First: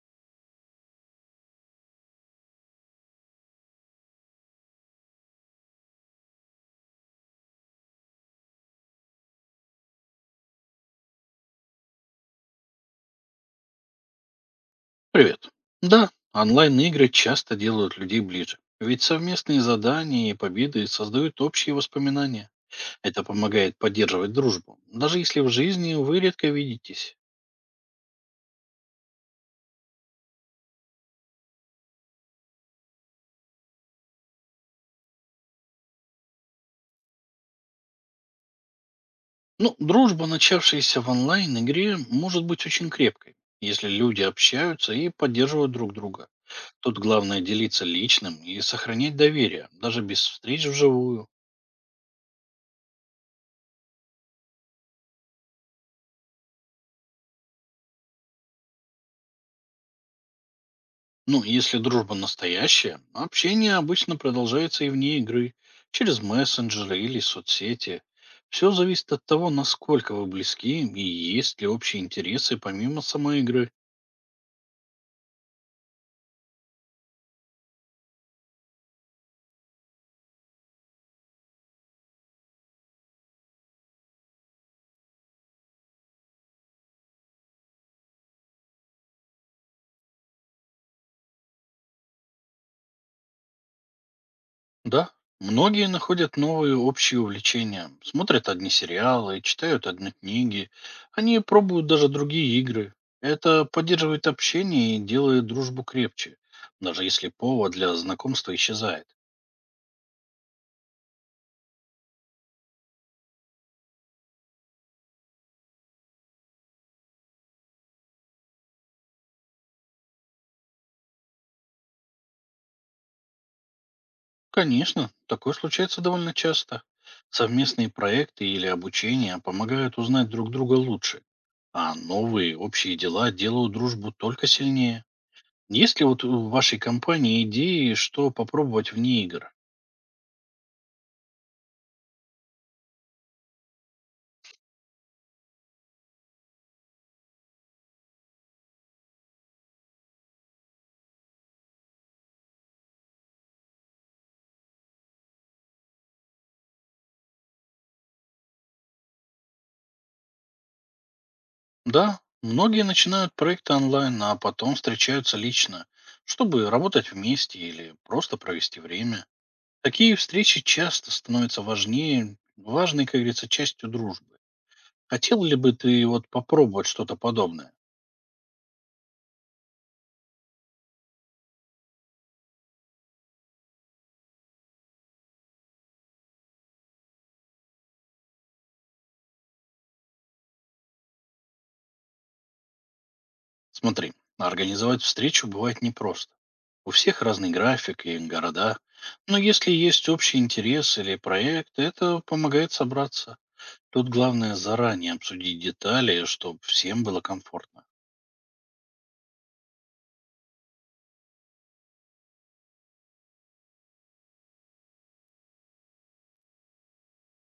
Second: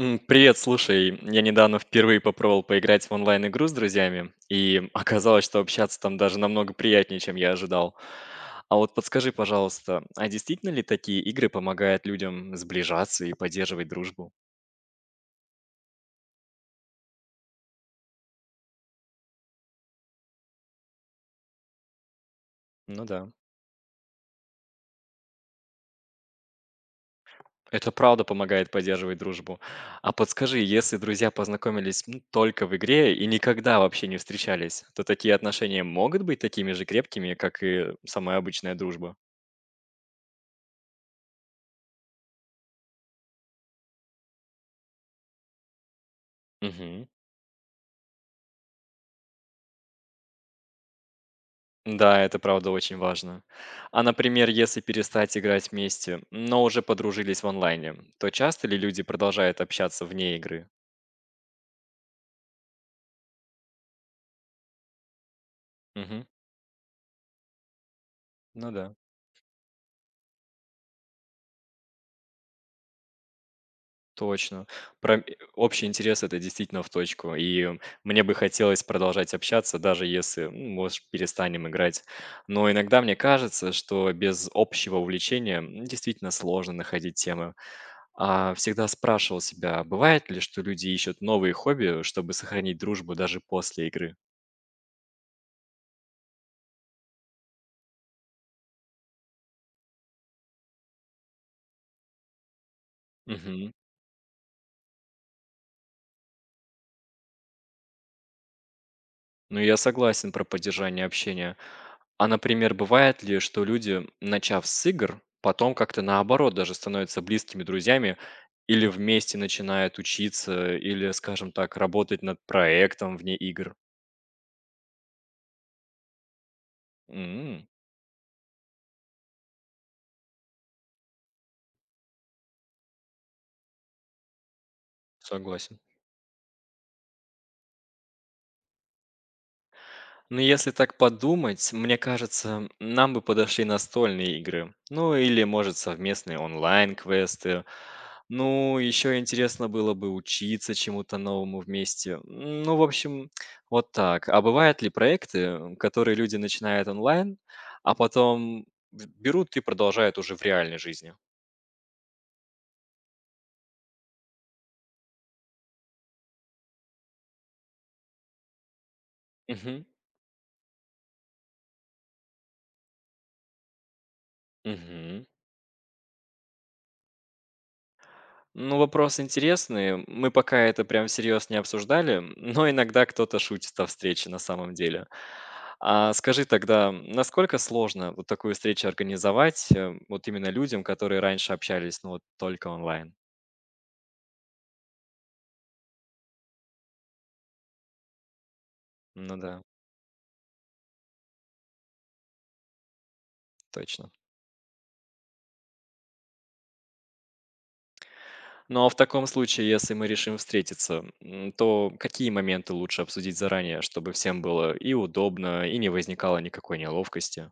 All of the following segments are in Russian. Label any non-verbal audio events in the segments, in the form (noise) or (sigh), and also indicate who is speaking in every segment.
Speaker 1: Привет, слушай, я недавно впервые попробовал поиграть в онлайн-игру с друзьями, и (laughs) оказалось, что общаться там даже намного приятнее, чем я ожидал. А вот подскажи, пожалуйста, а действительно ли такие игры помогают людям сближаться и поддерживать дружбу?
Speaker 2: Привет. Да, онлайн-игры часто делают людей ближе. Ведь совместные задания и победы создают общие воспоминания.
Speaker 1: Ну
Speaker 2: Это
Speaker 1: да,
Speaker 2: помогает поддерживать дружбу, даже если в жизни вы редко видитесь.
Speaker 1: это правда помогает поддерживать дружбу. А подскажи, если друзья познакомились ну, только в игре и никогда вообще не встречались, то такие отношения могут быть такими же крепкими, как и самая обычная дружба?
Speaker 2: Ну, дружба, начавшаяся в онлайн-игре, может быть очень крепкой, если люди общаются и поддерживают друг друга. Тут
Speaker 1: Мгм.
Speaker 2: главное делиться личным и сохранять доверие, даже без встреч вживую.
Speaker 1: Да, это правда очень важно. А, например, если перестать играть вместе, но уже подружились в онлайне, то часто ли люди продолжают общаться вне игры?
Speaker 2: Ну, если дружба настоящая, общение обычно продолжается и вне игры, через
Speaker 1: Мгм.
Speaker 2: мессенджеры или соцсети.
Speaker 1: Ну
Speaker 2: Все
Speaker 1: да,
Speaker 2: зависит от того, насколько вы близки и есть ли общие интересы помимо самой игры.
Speaker 1: точно. Про м- Общий интерес это действительно в точку. И мне бы хотелось продолжать общаться, даже если, ну, может, перестанем играть. Но иногда мне кажется, что без общего увлечения действительно сложно находить темы. А, всегда спрашивал себя, бывает ли, что люди ищут новые хобби, чтобы сохранить дружбу даже после игры?
Speaker 2: Да, многие находят новые общие увлечения, смотрят одни сериалы, читают одни книги, они пробуют даже другие игры. Это
Speaker 1: Мгм.
Speaker 2: поддерживает общение и делает дружбу крепче, даже если повод для знакомства исчезает.
Speaker 1: Ну, я согласен про поддержание общения. А, например, бывает ли, что люди, начав с игр, потом как-то наоборот даже становятся близкими друзьями или вместе начинают учиться, или, скажем так, работать над проектом вне игр?
Speaker 2: Конечно, такое случается довольно часто.
Speaker 1: М,
Speaker 2: Совместные проекты или обучение помогают узнать друг друга лучше, а новые общие дела делают дружбу только сильнее.
Speaker 1: Согласен.
Speaker 2: Есть ли вот в вашей компании идеи, что попробовать вне игр?
Speaker 1: Ну, если так подумать, мне кажется, нам бы подошли настольные игры. Ну, или, может, совместные онлайн-квесты. Ну, еще интересно было бы учиться чему-то новому вместе. Ну, в общем, вот так. А бывают ли проекты, которые люди начинают онлайн, а потом берут и продолжают уже в реальной жизни?
Speaker 2: Да, многие начинают проекты онлайн, а потом встречаются лично, чтобы работать вместе или просто провести время.
Speaker 1: Угу.
Speaker 2: Такие встречи часто становятся важнее, важной, как говорится, частью дружбы.
Speaker 1: Угу.
Speaker 2: Хотел ли бы ты вот попробовать что-то подобное?
Speaker 1: Ну, вопрос интересный. Мы пока это прям всерьез не обсуждали, но иногда кто-то шутит о встрече на самом деле. А скажи тогда, насколько сложно вот такую встречу организовать вот именно людям, которые раньше общались, ну вот только онлайн?
Speaker 2: Смотри, организовать встречу бывает непросто. У всех разный график и города.
Speaker 1: Ну
Speaker 2: Но
Speaker 1: да,
Speaker 2: если есть общий интерес или проект, это помогает собраться. Тут
Speaker 1: точно.
Speaker 2: главное заранее обсудить детали, чтобы всем было комфортно.
Speaker 1: Ну а в таком случае, если мы решим встретиться, то какие моменты лучше обсудить заранее, чтобы всем было и удобно, и не возникало никакой неловкости?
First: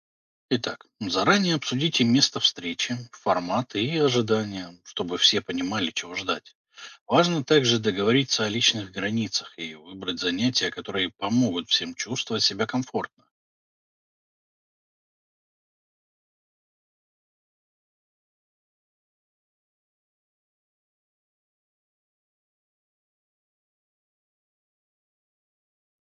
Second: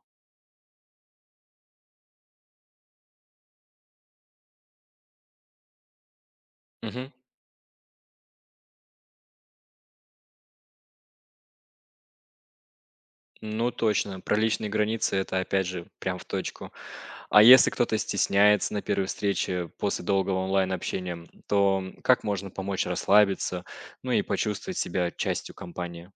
Speaker 2: Итак, заранее обсудите место встречи, формат и ожидания, чтобы все понимали, чего ждать.
Speaker 1: Мгм.
Speaker 2: Важно также договориться о личных границах и выбрать занятия, которые помогут всем чувствовать себя комфортно.
Speaker 1: Ну точно, про личные границы это опять же прям в точку. А если кто-то стесняется на первой встрече после долгого онлайн-общения, то как можно помочь расслабиться, ну и почувствовать себя частью компании?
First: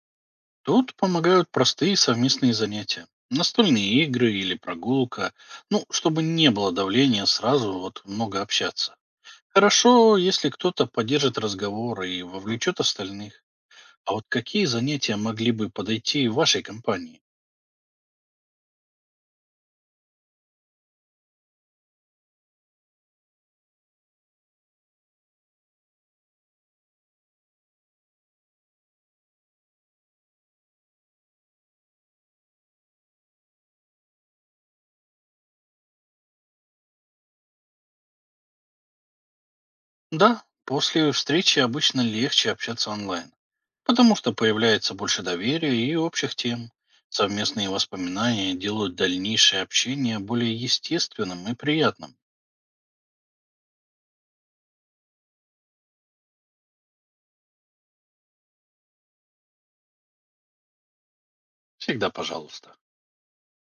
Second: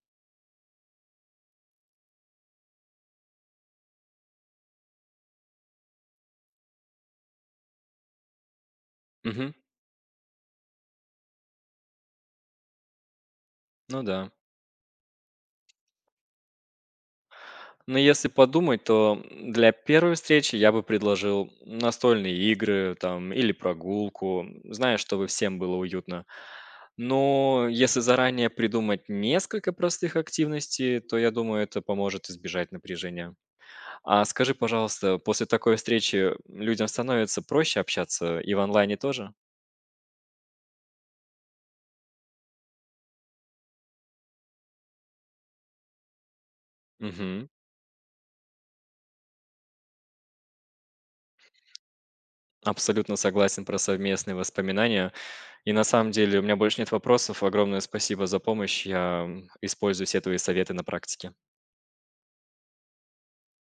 Speaker 2: Тут помогают простые совместные занятия. Настольные игры или прогулка. Ну, чтобы не было давления сразу вот много общаться.
Speaker 1: Мгм.
Speaker 2: Хорошо, если кто-то поддержит разговор и вовлечет остальных.
Speaker 1: Ну
Speaker 2: А вот
Speaker 1: да.
Speaker 2: какие занятия могли бы подойти вашей компании?
Speaker 1: Но если подумать, то для первой встречи я бы предложил настольные игры там, или прогулку, зная, чтобы всем было уютно. Но если заранее придумать несколько простых активностей, то я думаю, это поможет избежать напряжения. А скажи, пожалуйста, после такой встречи людям становится проще общаться и в онлайне тоже?
Speaker 2: Да, после встречи обычно легче общаться онлайн, потому что появляется больше доверия и общих тем.
Speaker 1: Мгм.
Speaker 2: Совместные воспоминания делают дальнейшее общение более естественным и приятным.
Speaker 1: Абсолютно согласен про совместные воспоминания. И на самом деле у меня больше нет вопросов. Огромное спасибо за помощь. Я использую все твои советы на практике.
Speaker 2: Всегда пожалуйста.